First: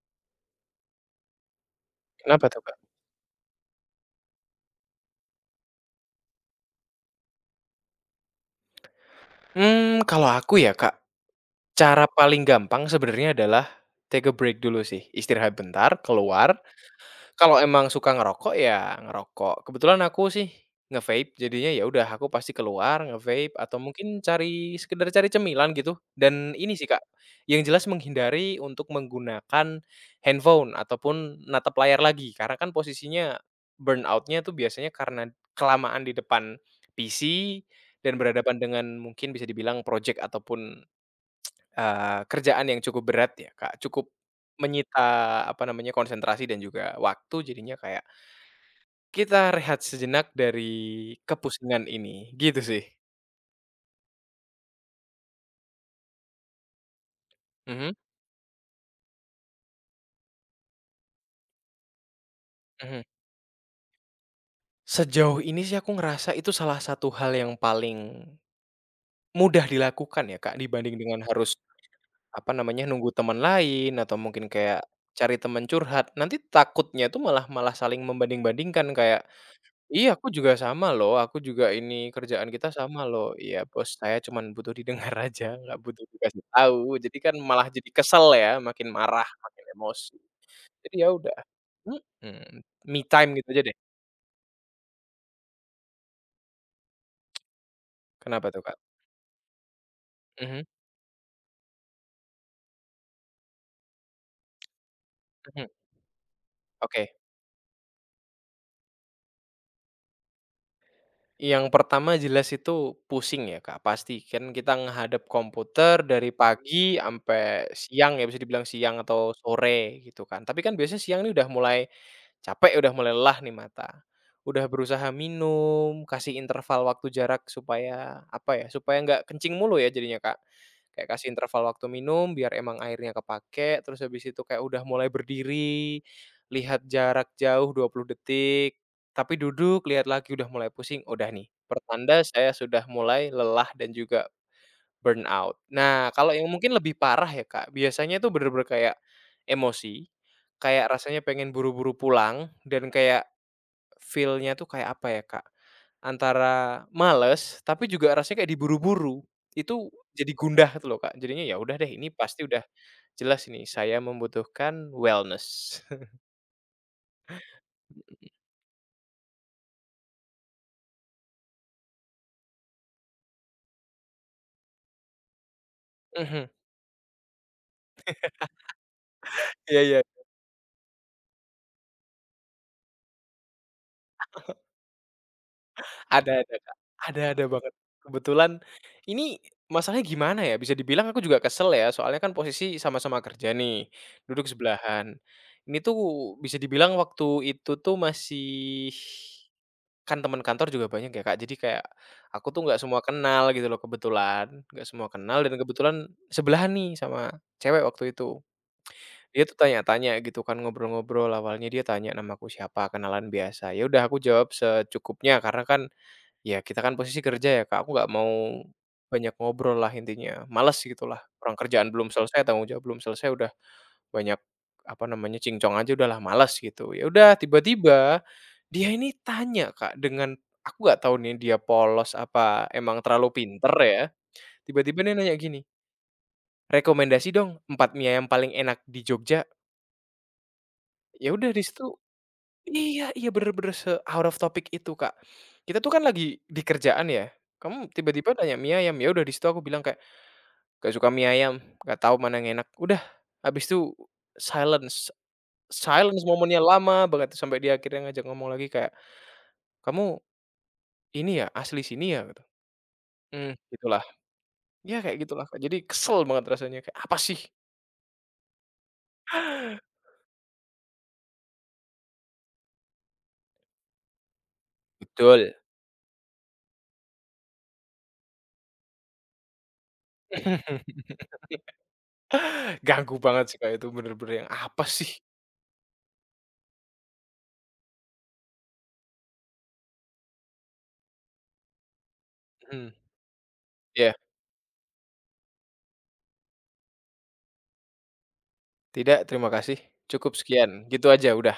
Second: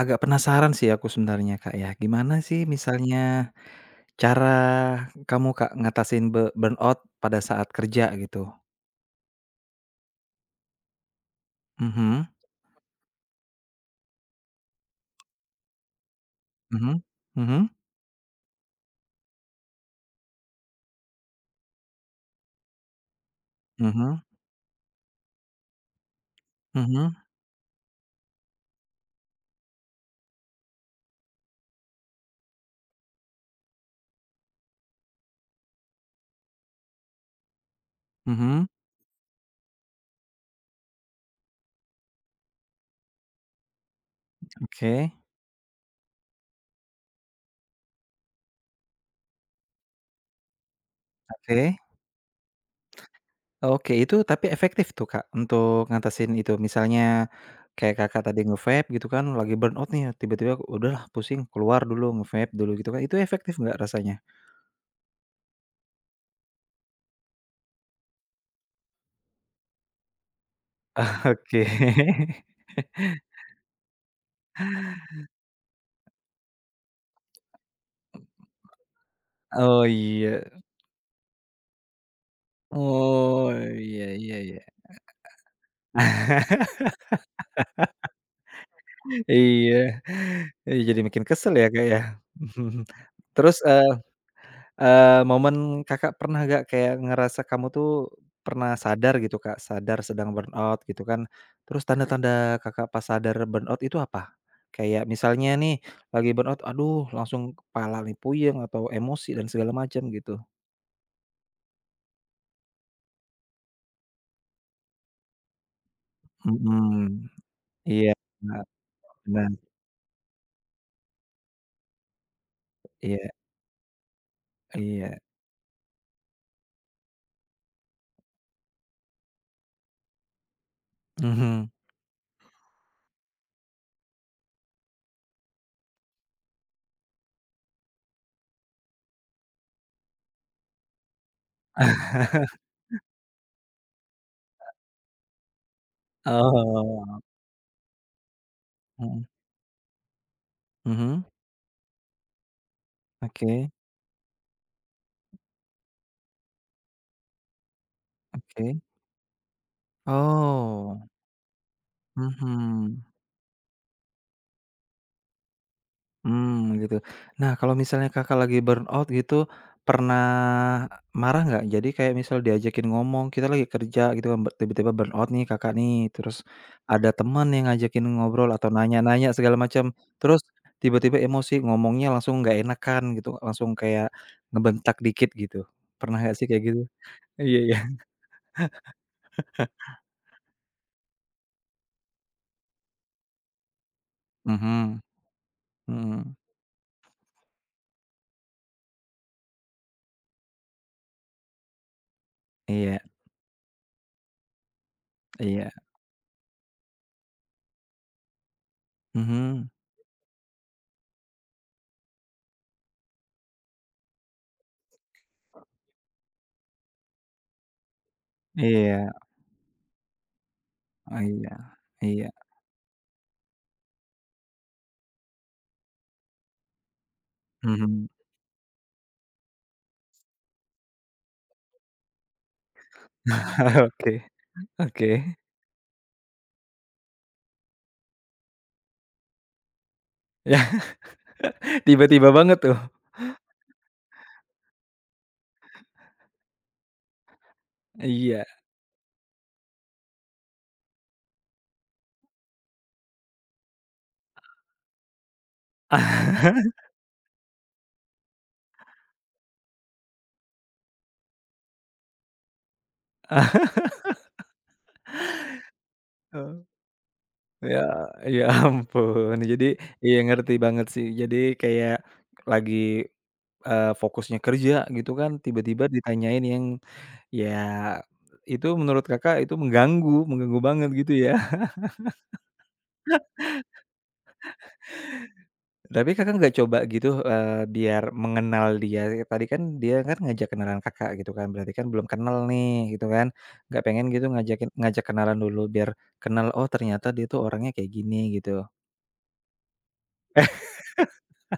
Agak penasaran sih aku sebenarnya, Kak, ya. Gimana Kenapa tuh, sih Kak? misalnya cara kamu, Kak, ngatasin burnout pada saat kerja gitu? Kalau aku ya, Kak, cara Mhm paling gampang sebenarnya adalah take a break dulu sih, istirahat bentar, keluar. mhm Kalau mhm emang suka ngerokok, ya ngerokok. Kebetulan aku sih nge-vape, jadinya ya udah aku pasti keluar nge-vape atau mungkin mhm cari sekedar cari cemilan gitu. Dan ini sih, Kak, mhm yang jelas menghindari untuk menggunakan handphone ataupun natap layar lagi, karena kan posisinya burnout-nya tuh biasanya karena kelamaan di depan PC dan berhadapan mhm. dengan mungkin bisa dibilang project ataupun kerjaan yang cukup berat ya, Kak, cukup Oke menyita, apa namanya, konsentrasi dan juga waktu, jadinya kayak kita rehat sejenak dari oke kepusingan ini, gitu sih. oke. Itu tapi efektif tuh, Kak, untuk ngatasin itu? Misalnya Mhm kayak Kakak tadi nge-vape gitu kan, lagi burnout nih, tiba-tiba udahlah pusing, keluar dulu, nge-vape dulu gitu mhm. kan, itu efektif nggak rasanya? Sejauh ini sih aku ngerasa itu salah satu hal yang paling mudah dilakukan ya, Kak, dibanding dengan harus, Oke. apa namanya, nunggu teman lain atau mungkin kayak cari teman curhat. Nanti takutnya itu malah malah saling membanding-bandingkan kayak, Oh, "Iya, aku iya. juga sama loh, aku juga ini kerjaan kita sama loh." Oh, Iya, bos iya saya iya cuman iya. butuh didengar aja, nggak butuh dikasih tahu. Jadi kan malah jadi kesel ya, makin marah, makin Iya, emosi. iya Jadi jadi ya makin udah, kesel ya, Kak, ya. mhm, Mhm. me time gitu Terus, aja deh. eee eee, momen Kakak pernah nggak kayak ngerasa kamu tuh Kenapa tuh, pernah Kak? sadar gitu, Kak, sadar sedang Mhm burnout gitu kan, terus tanda-tanda Kakak pas sadar burnout itu apa? Kayak misalnya mhm, nih lagi burnout, oke. aduh langsung kepala nih puyeng atau emosi dan segala macam gitu? Yang pertama jelas itu pusing ya, Kak, pasti. Kan kita ngehadap komputer dari pagi Mhm, sampai iya, siang ya, bisa benar dibilang siang atau benar, sore gitu kan. Tapi kan biasanya siang ini udah mulai capek udah mulai iya lelah nih mata, udah berusaha iya, minum, kasih interval waktu jarak supaya, apa ya, supaya nggak kencing mulu ya jadinya, Kak. Kayak kasih mhm. interval waktu minum biar emang airnya kepake, terus habis itu kayak udah mulai berdiri, lihat jarak jauh 20 detik, tapi duduk, lihat lagi udah mulai pusing, udah nih, pertanda saya sudah mulai lelah dan juga burnout. Nah, kalau yang mungkin lebih Oh, parah ya, Kak, biasanya itu bener-bener kayak mhm emosi, kayak rasanya mhm, pengen buru-buru pulang dan kayak oke feel-nya tuh kayak apa ya, Kak, antara males tapi juga rasanya kayak oke, diburu-buru. Itu jadi gundah tuh loh, oh. Kak. Jadinya ya udah deh ini pasti udah Mhm, jelas ini saya membutuhkan wellness. mmm, gitu. Nah, kalau misalnya Kakak lagi burnout gitu, pernah marah nggak? Jadi kayak misal diajakin ngomong, kita lagi kerja gitu kan, tiba-tiba burnout nih Kakak nih, terus Mhm, ada teman yang ngajakin ngobrol atau nanya-nanya segala iya macam, iya. terus tiba-tiba emosi, ngomongnya langsung nggak enakan gitu, langsung kayak ngebentak dikit gitu. Pernah nggak sih Ada, kayak Kak, gitu? Ada Iya banget. iya. Kebetulan ini masalahnya gimana ya, bisa dibilang aku juga kesel ya, soalnya kan posisi sama-sama kerja nih, duduk Mhm, sebelahan. Ini tuh mhm. bisa dibilang waktu itu tuh masih, kan teman kantor juga banyak ya, Kak, jadi kayak aku tuh nggak semua Iya kenal gitu loh kebetulan, nggak semua kenal dan iya. kebetulan sebelahan nih sama cewek waktu itu. Dia tuh Mhm. tanya-tanya gitu kan, ngobrol-ngobrol, awalnya dia tanya namaku siapa, kenalan biasa. Ya udah aku jawab secukupnya karena kan ya kita kan posisi kerja ya Kak, aku nggak mau Iya, banyak ngobrol lah intinya, males gitu lah, oh iya, orang kerjaan belum iya. selesai, tanggung jawab belum selesai udah banyak, apa namanya, cingcong aja udahlah males gitu. Ya udah Mhm. tiba-tiba, dia ini tanya Kak dengan aku nggak tahu nih dia polos apa emang terlalu pinter ya, Oke. tiba-tiba Oke, dia nanya gini, "Rekomendasi dong 4 mie ayam paling enak di Jogja." ya Ya udah di situ. tiba-tiba banget tuh. Iya iya, bener bener se-out of topic itu, Kak. Kita tuh kan lagi di kerjaan ya, kamu tiba-tiba Iya. nanya mie ayam, ya udah di situ aku bilang kayak, "Nggak suka mie ayam, nggak tahu mana yang enak." Udah, habis itu silence silence momennya lama banget sampai dia akhirnya ngajak ngomong lagi kayak, "Kamu ini ya, asli sini ya?" Gitu. "Mmm, gitulah." Ya kayak gitulah, Kak. Jadi kesel banget Oh, rasanya kayak, "Apa sih?" ya ya ampun. Jadi iya ngerti banget sih. Jadi kayak lagi, fokusnya kerja gitu kan, "Betul." tiba-tiba ditanyain yang ya itu menurut Kakak itu mengganggu mengganggu banget gitu ya? Ganggu banget sih, Kak, itu bener-bener yang, "Apa sih?" Tapi Kakak nggak coba gitu, biar mengenal dia, tadi kan dia kan ngajak kenalan Kakak gitu kan, berarti kan belum kenal nih Mhm, gitu kan, nggak pengen iya. gitu ngajak kenalan dulu biar kenal, oh ternyata dia tuh orangnya kayak gini gitu? "Tidak, terima kasih. Cukup sekian." Gitu aja udah.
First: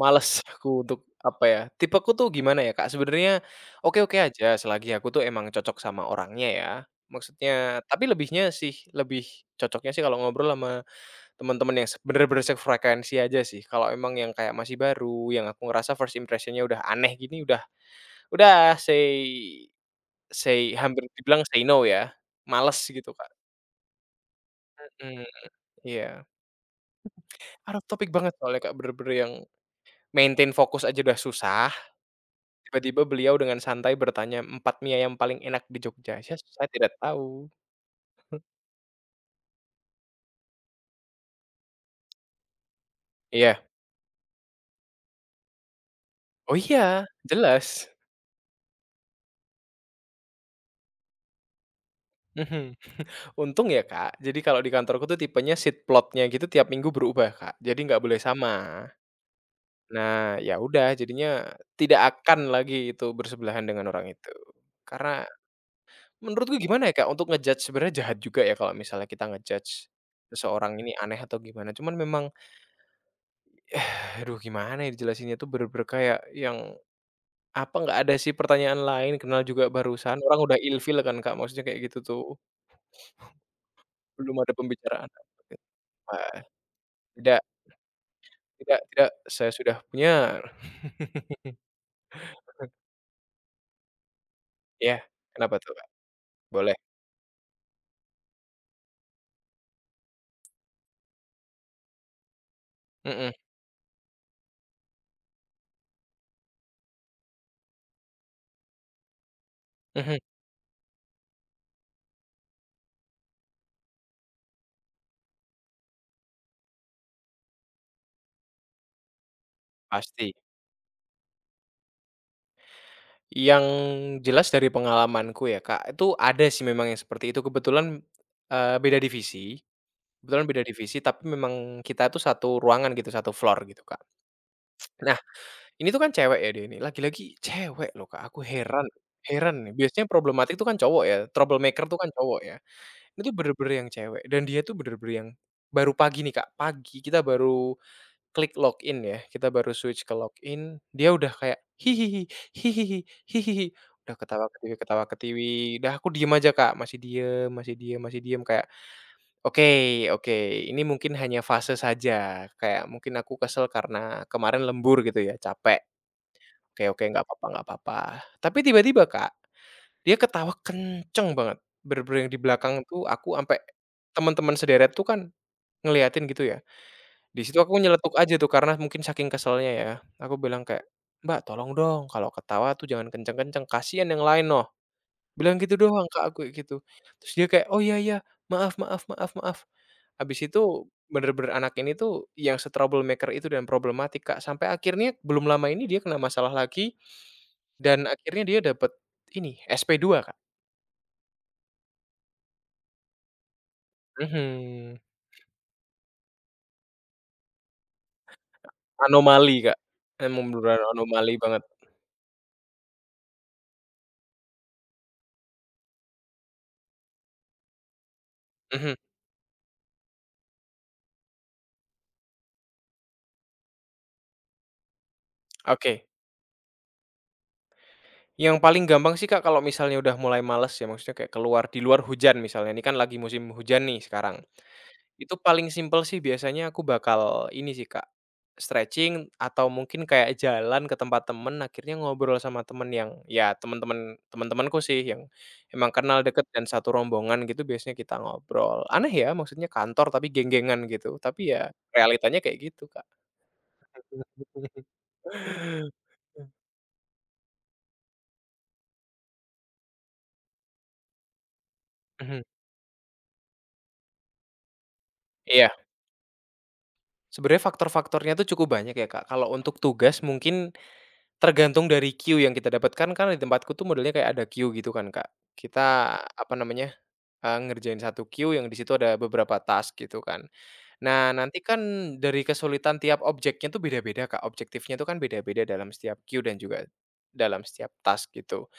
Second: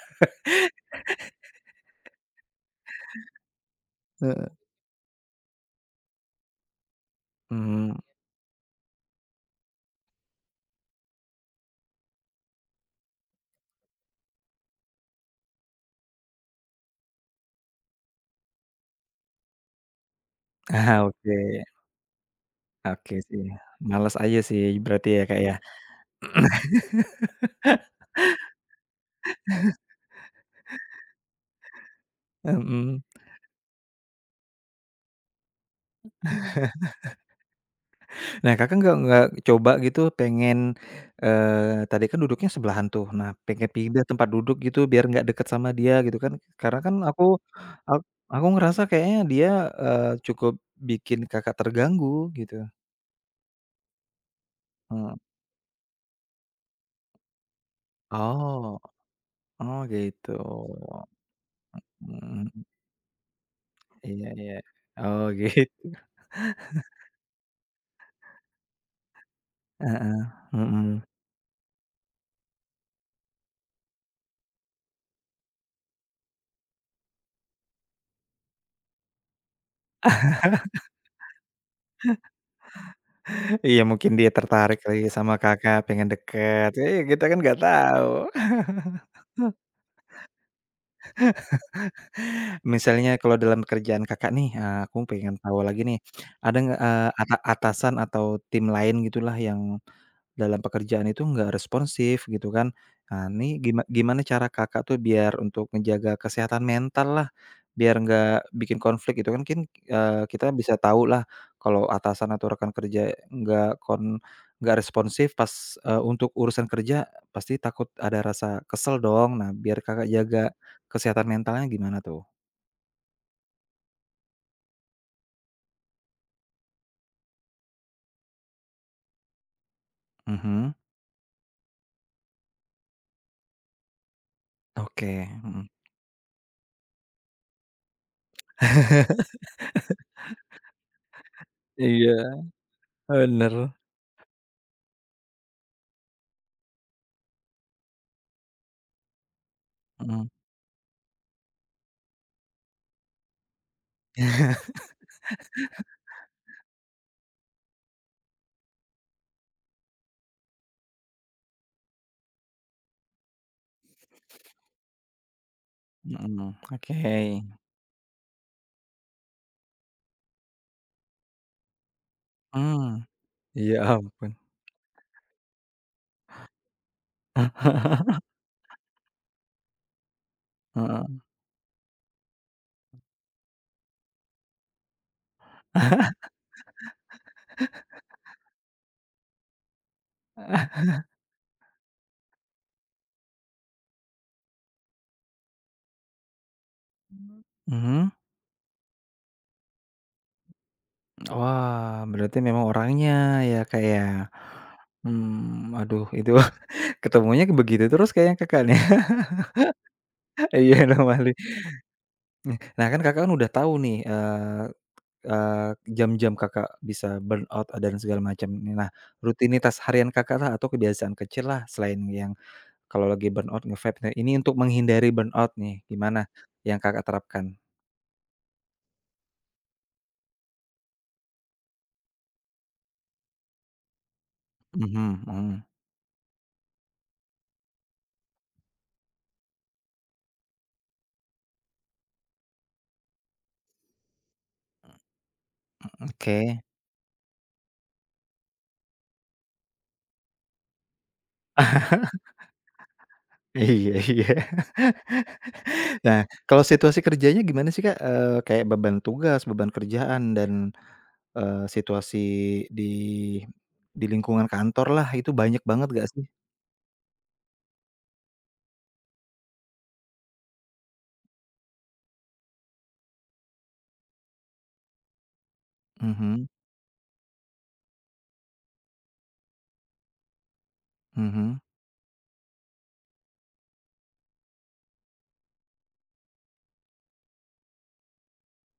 Males aku, untuk apa ya, tipeku tuh gimana ya, Kak, sebenarnya oke-oke Heeh. aja selagi aku tuh emang cocok sama orangnya ya. Maksudnya Mmm, tapi lebihnya sih, lebih cocoknya sih kalau ngobrol sama teman-teman yang bener-bener sefrekuensi aja sih. Kalau emang yang kayak masih baru, yang aku ngerasa first impression-nya udah aneh gini, udah say say ah, hampir oke dibilang say no ya, males gitu, oke Kak. sih, males aja sih berarti ya, Mhm, Kak, ya? iya. Out of topic banget soalnya, Kak, bener-bener yang maintain fokus aja udah susah. Tiba-tiba Mhm. beliau dengan santai bertanya, "Empat mie ayam paling enak di Jogja?" Saya tidak tahu. Nah, Kakak nggak coba gitu pengen, tadi kan duduknya sebelahan tuh, nah Iya. pengen pindah tempat duduk gitu biar nggak deket sama dia gitu kan, Oh karena kan iya, jelas. ak aku ngerasa kayaknya dia, cukup bikin Kakak terganggu gitu, Mhm. Untung ya, Kak, jadi kalau di kantorku tuh heeh. tipenya seat plotnya gitu tiap minggu berubah, Kak, jadi nggak boleh sama. Oh oh gitu, Nah, ya udah jadinya tidak akan mhm, lagi itu bersebelahan dengan orang iya itu. iya, Karena oh gitu. menurutku gimana ya, Kak, untuk ngejudge sebenarnya jahat juga ya kalau misalnya kita ngejudge Heeh, judge seseorang ini mhm. aneh atau gimana, cuman memang eh, aduh gimana ya jelasinnya tuh bener-bener kayak yang apa nggak ada sih pertanyaan lain, kenal juga barusan, orang udah ilfil kan, Kak, maksudnya kayak gitu tuh, Iya mungkin dia belum ada tertarik lagi pembicaraan. sama Kakak, pengen Wah, deket, iya kita kan tidak nggak tahu. tidak tidak, saya sudah punya. Misalnya kalau dalam kerjaan Kakak nih, Iya, aku pengen kenapa tahu tuh, lagi Kak? nih, ada Boleh. nggak, atasan atau tim lain gitulah yang dalam pekerjaan itu nggak responsif gitu kan. Nah Mhm, ini gimana cara Kakak tuh biar untuk menjaga kesehatan mentallah, biar nggak bikin konflik gitu kan mungkin, mhm, kita bisa tahulah kalau atasan atau rekan kerja nggak responsif pas, untuk urusan kerja pasti takut ada rasa kesel dong. Nah biar Kakak pasti. jaga kesehatan mentalnya gimana tuh? Yang jelas dari pengalamanku ya, Kak, itu ada sih memang yang seperti itu, kebetulan, beda divisi, kebetulan beda Mhm. divisi, tapi memang kita tuh satu ruangan gitu, satu floor gitu, Kak. Oke, mhm. Ini tuh kan cewek ya dia ini, lagi-lagi cewek loh, Kak, aku heran heran nih, biasanya problematik tuh kan cowok ya, troublemaker tuh kan Iya, cowok ya, ini tuh bener. bener-bener yang cewek dan dia tuh bener-bener yang baru pagi nih, Kak, pagi kita baru klik login ya, kita baru switch ke Mhm, login, dia udah kayak, "Hihihi hihihi hihihi," udah ketawa ketiwi, ketawa ketiwi. Udah aku diem aja, Kak, masih diem masih diem masih diem kayak, "Oke oke, ini mungkin hanya fase saja." Kayak mungkin aku kesel karena kemarin lembur gitu ya, capek. mhm, Oke oke, oke, nggak apa-apa nggak apa-apa. Tapi tiba-tiba Kak, dia ketawa kenceng banget, bener-bener yang di belakang mmm. tuh aku ampe Ya ampun. teman-teman sederet tuh kan ngeliatin gitu ya. Di situ aku nyeletuk aja tuh karena mungkin saking keselnya ya, aku bilang kayak, Heeh, "Mbak, tolong dong kalau ketawa tuh jangan kenceng-kenceng, kasihan yang lain loh." Bilang gitu doang ke aku kayak gitu. Terus dia kayak, "Oh iya iya, maaf maaf maaf maaf." Habis itu bener-bener anak ini tuh yang se-troublemaker itu dan problematik, Kak, sampai akhirnya belum lama ini dia kena masalah lagi dan mhm. akhirnya dia dapet ini, SP2, Kak. Wah, berarti memang orangnya ya, Kak, ya, Mhm, mmm, aduh itu ketemunya begitu terus kayaknya Kakak nih. anomali, Kak. Emang beneran Iya normally. anomali banget. Nah kan Kakak kan udah tahu nih, eee eee, jam-jam Kakak bisa burnout dan segala macam. Nah, Mhm, rutinitas harian Kakaklah atau kebiasaan kecillah selain yang kalau lagi burnout nge-vape nah ini untuk menghindari burnout nih oke. gimana yang Kakak terapkan? Yang paling gampang sih, Kak, kalau misalnya udah mulai males ya, maksudnya kayak keluar di luar hujan misalnya, ini kan lagi musim hujan nih sekarang. Mhm Itu mhm, paling simpel sih biasanya aku bakal ini sih, Kak, stretching atau mungkin kayak jalan ke tempat temen, akhirnya ngobrol sama temen yang ya temen-temenku sih yang emang kenal deket oke. dan satu rombongan gitu biasanya kita ngobrol. Aneh ya maksudnya kantor tapi genggengan gitu, tapi ya realitanya kayak gitu, Kak. Iya iya. Nah kalau situasi kerjanya gimana sih, Kak? Kayak beban tugas, beban kerjaan dan, situasi Mhm, di di lingkungan kantorlah itu banyak iya, banget gak sih? sebenarnya faktor-faktornya tuh cukup banyak ya, Kak. Kalau untuk tugas mungkin tergantung dari queue yang kita dapatkan, karena di tempatku tuh modelnya kayak ada queue gitu kan, Kak. Kita, Mhm apa namanya, ngerjain satu queue yang di situ ada beberapa task gitu kan. Nah, nanti mhm, kan dari kesulitan tiap objeknya tuh beda-beda, Kak, objektifnya tuh kan beda-beda dalam setiap queue dan juga dalam setiap task gitu.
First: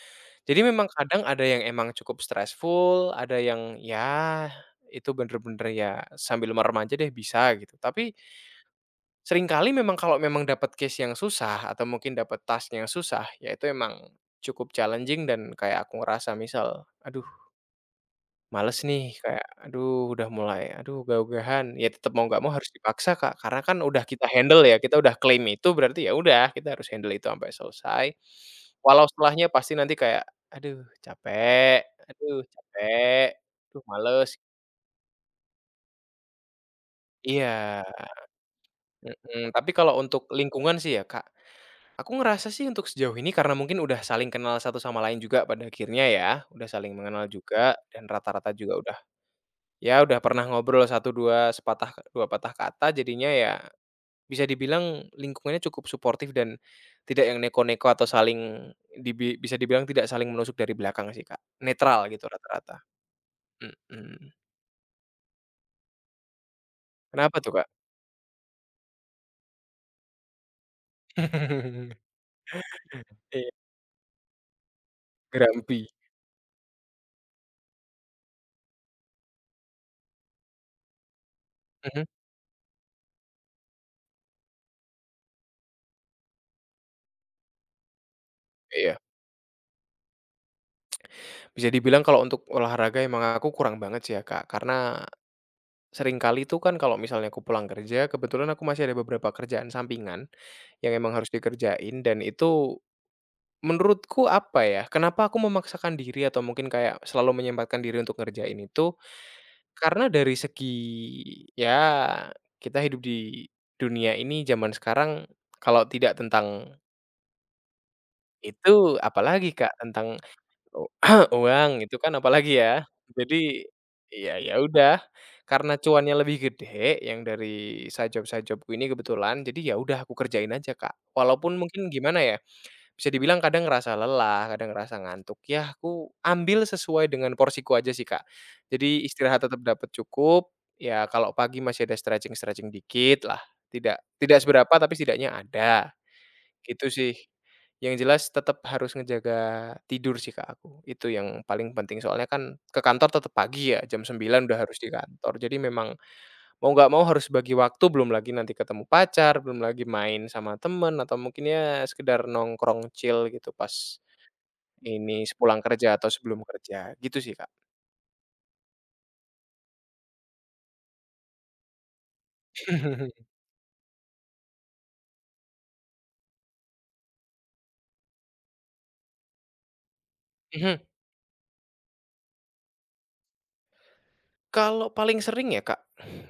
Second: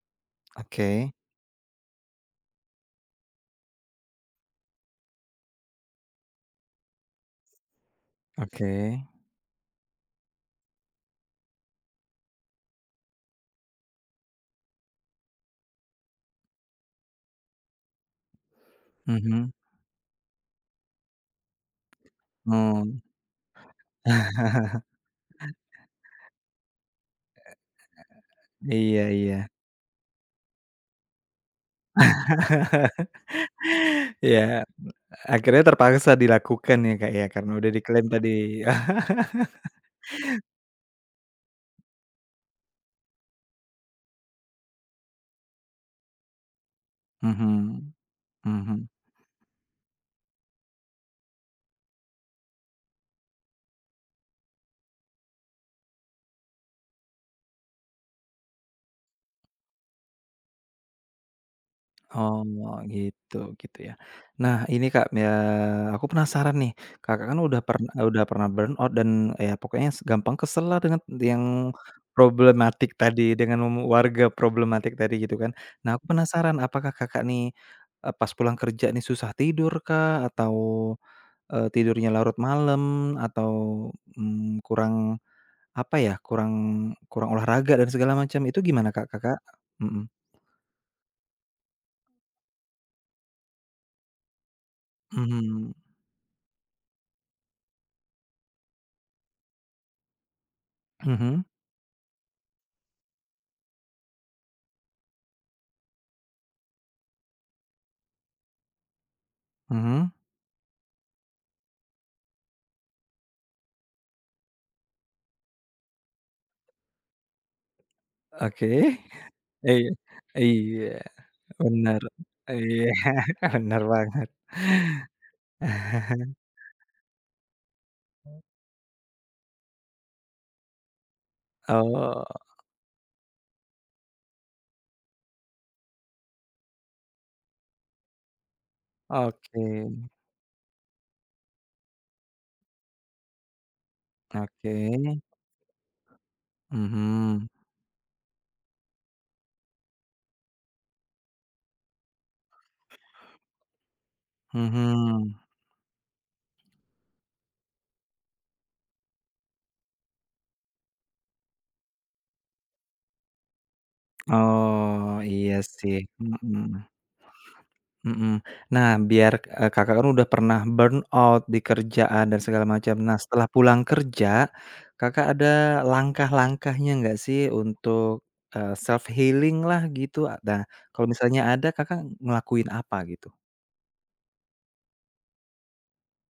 Jadi memang oke, kadang ada yang emang cukup stressful, ada yang ya itu bener-bener ya sambil merem aja deh bisa gitu. Tapi oke, seringkali memang kalau memang dapat case yang susah atau mungkin dapat task yang susah, ya itu emang cukup challenging dan kayak aku ngerasa misal, aduh males nih kayak, mhm, aduh udah mulai, aduh ogah-ogahan, ya tetap mau nggak mau harus oh, dipaksa, Kak, karena kan udah kita handle ya, kita udah klaim itu berarti ya udah kita harus handle itu sampai selesai. iya Walau iya, setelahnya pasti nanti kayak, "Aduh capek aduh capek, aduh males." iya, akhirnya terpaksa dilakukan ya Kak ya Iya, karena udah diklaim tadi. mhm, tapi kalau untuk lingkungan sih ya, Kak, aku ngerasa sih untuk sejauh ini karena mungkin udah saling kenal satu sama lain juga pada akhirnya ya, udah saling mengenal juga Mhm. dan rata-rata juga Mhm. udah ya udah pernah ngobrol satu 2 sepatah 2 patah kata jadinya ya bisa dibilang lingkungannya cukup suportif dan tidak yang neko-neko atau saling bisa dibilang tidak saling menusuk dari belakang sih, Kak. Netral gitu Oh, rata-rata. gitu gitu ya. Mhm. Nah, ini Kak, ya aku penasaran nih, Kakak Kenapa kan tuh, udah Kak? pernah udah pernah burnout dan eh, ya pokoknya gampang kesel lah dengan yang problematik tadi, Iya, dengan warga problematik tadi gitu kan. grumpy. Nah, aku penasaran apakah Kakak nih, pas pulang kerja nih susah tidur kah? Atau, Mhm, tidurnya larut malam? Atau, kurang apa ya, kurang kurang olahraga dan segala macam, itu gimana iya. Kak, Kakak? Mhm. Bisa dibilang kalau untuk olahraga emang aku kurang banget sih ya, Kak, karena Mhm. sering kali tuh kan kalau misalnya aku pulang kerja, kebetulan aku masih ada beberapa kerjaan sampingan yang emang harus Mhm. dikerjain dan itu menurutku apa ya, kenapa aku memaksakan diri atau mungkin kayak selalu menyempatkan diri untuk ngerjain itu, karena Mhm, dari segi ya kita hidup di dunia ini zaman sekarang kalau tidak tentang itu oke. apalagi Kak, Iya tentang u iya, uang itu bener. kan apalagi ya. Iya, Jadi benar banget. ya udah karena cuannya lebih gede yang dari side jobku ini kebetulan, jadi ya udah aku kerjain aja Kak. Walaupun mungkin gimana Oh, ya bisa dibilang kadang ngerasa lelah, kadang ngerasa ngantuk, ya aku ambil sesuai dengan porsiku aja sih, Kak. Jadi istirahat tetap oke dapat cukup, ya kalau pagi masih ada stretching-stretching dikit lah, tidak tidak seberapa oke. tapi setidaknya ada, gitu sih. Mhm Yang jelas tetap harus ngejaga tidur sih, Kak, aku, itu yang paling penting soalnya kan ke kantor tetap pagi ya, jam 9 udah harus di kantor, mhm. jadi memang mau nggak mau harus bagi waktu, belum lagi nanti ketemu pacar, belum lagi main sama temen, atau mungkin ya sekedar nongkrong chill gitu pas Oh, ini iya sepulang kerja sih, atau sebelum mhm kerja, gitu sih, Kak. mhm. Nah, biar, Kakak kan udah pernah burn out di kerjaan dan segala macam. Nah, Mhm. setelah pulang kerja, Kakak ada langkah-langkahnya nggak sih untuk self healing lah gitu? Nah, Mhm. kalau misalnya ada Kakak ngelakuin apa gitu? Kalau paling sering ya, Kak,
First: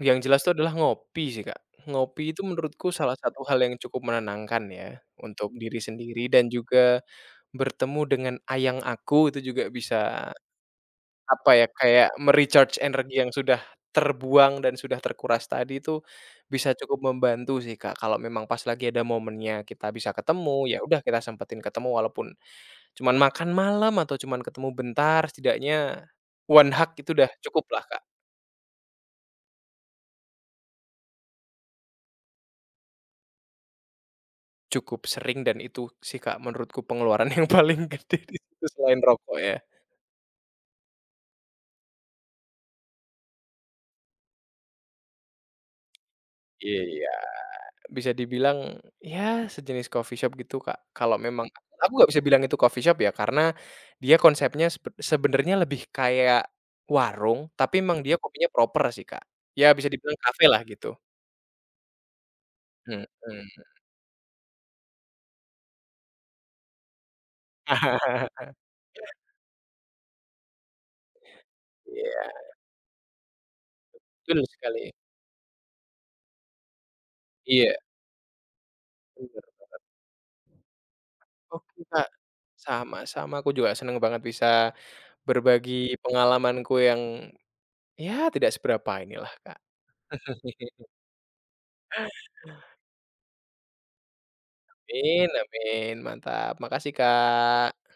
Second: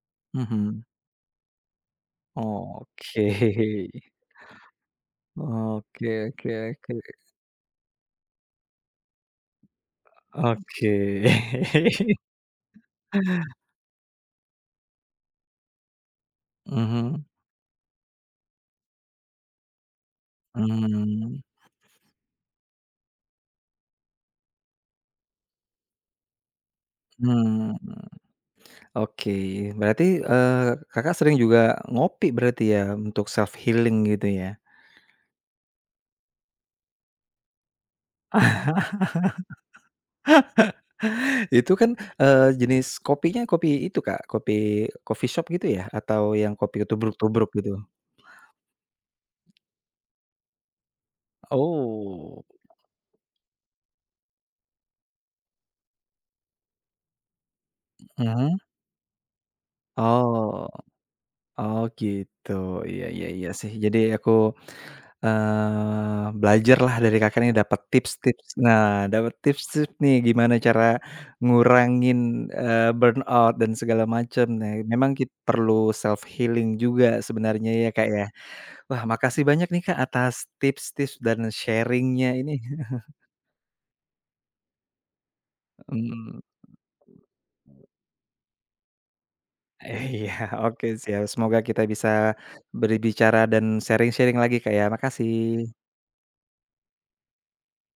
yang jelas itu adalah Mhm. ngopi sih, Kak. Ngopi itu menurutku salah Oke. satu hal yang cukup menenangkan ya untuk diri Oke sendiri dan oke oke. juga bertemu dengan ayang aku itu juga bisa. Oke. Apa ya, kayak me-recharge energi yang sudah terbuang dan sudah terkuras tadi itu, bisa cukup Mhm. membantu sih, Kak, kalau memang pas lagi ada momennya kita bisa ketemu, ya udah kita Mmm, sempetin ketemu walaupun cuman makan malam atau cuman ketemu bentar, setidaknya one hug itu udah cukup mmm. lah Kak. Oke. Berarti, Kakak sering juga ngopi berarti ya untuk self healing gitu ya? Cukup sering dan itu sih, Kak, menurutku pengeluaran yang paling gede di situ selain rokok ya. Itu kan, jenis kopinya kopi itu Kak, kopi coffee shop gitu ya? Atau yang kopi Iya. tubruk-tubruk gitu? Bisa dibilang, ya sejenis coffee shop gitu, Kak. Kalau memang aku nggak bisa bilang Oh. itu coffee shop ya, karena dia konsepnya sebenarnya lebih kayak warung, tapi emang dia kopinya Mhm. proper sih, Kak. Ya bisa dibilang kafe lah Oh gitu. oh gitu. Iya iya iya Mhm. sih. Jadi aku belajarlah dari Kakak nih dapat tips-tips. Nah, dapat tips-tips nih gimana cara ngurangin, Iya, burnout dan segala betul macam. Nah, sekali. memang perlu self healing juga sebenarnya Iya, ya, Kak, ya. Wah, makasih bener. banyak nih, Kak, atas tips-tips dan Oke, Kak. sharing-nya ini. Sama-sama, aku juga seneng banget bisa berbagi Mhm, pengalamanku yang, ya tidak seberapa inilah, Kak. iya, oke siap. Semoga kita bisa berbicara dan sharing-sharing lagi, Kak, ya. Amin Makasih. amin, mantap. Makasih, Kak.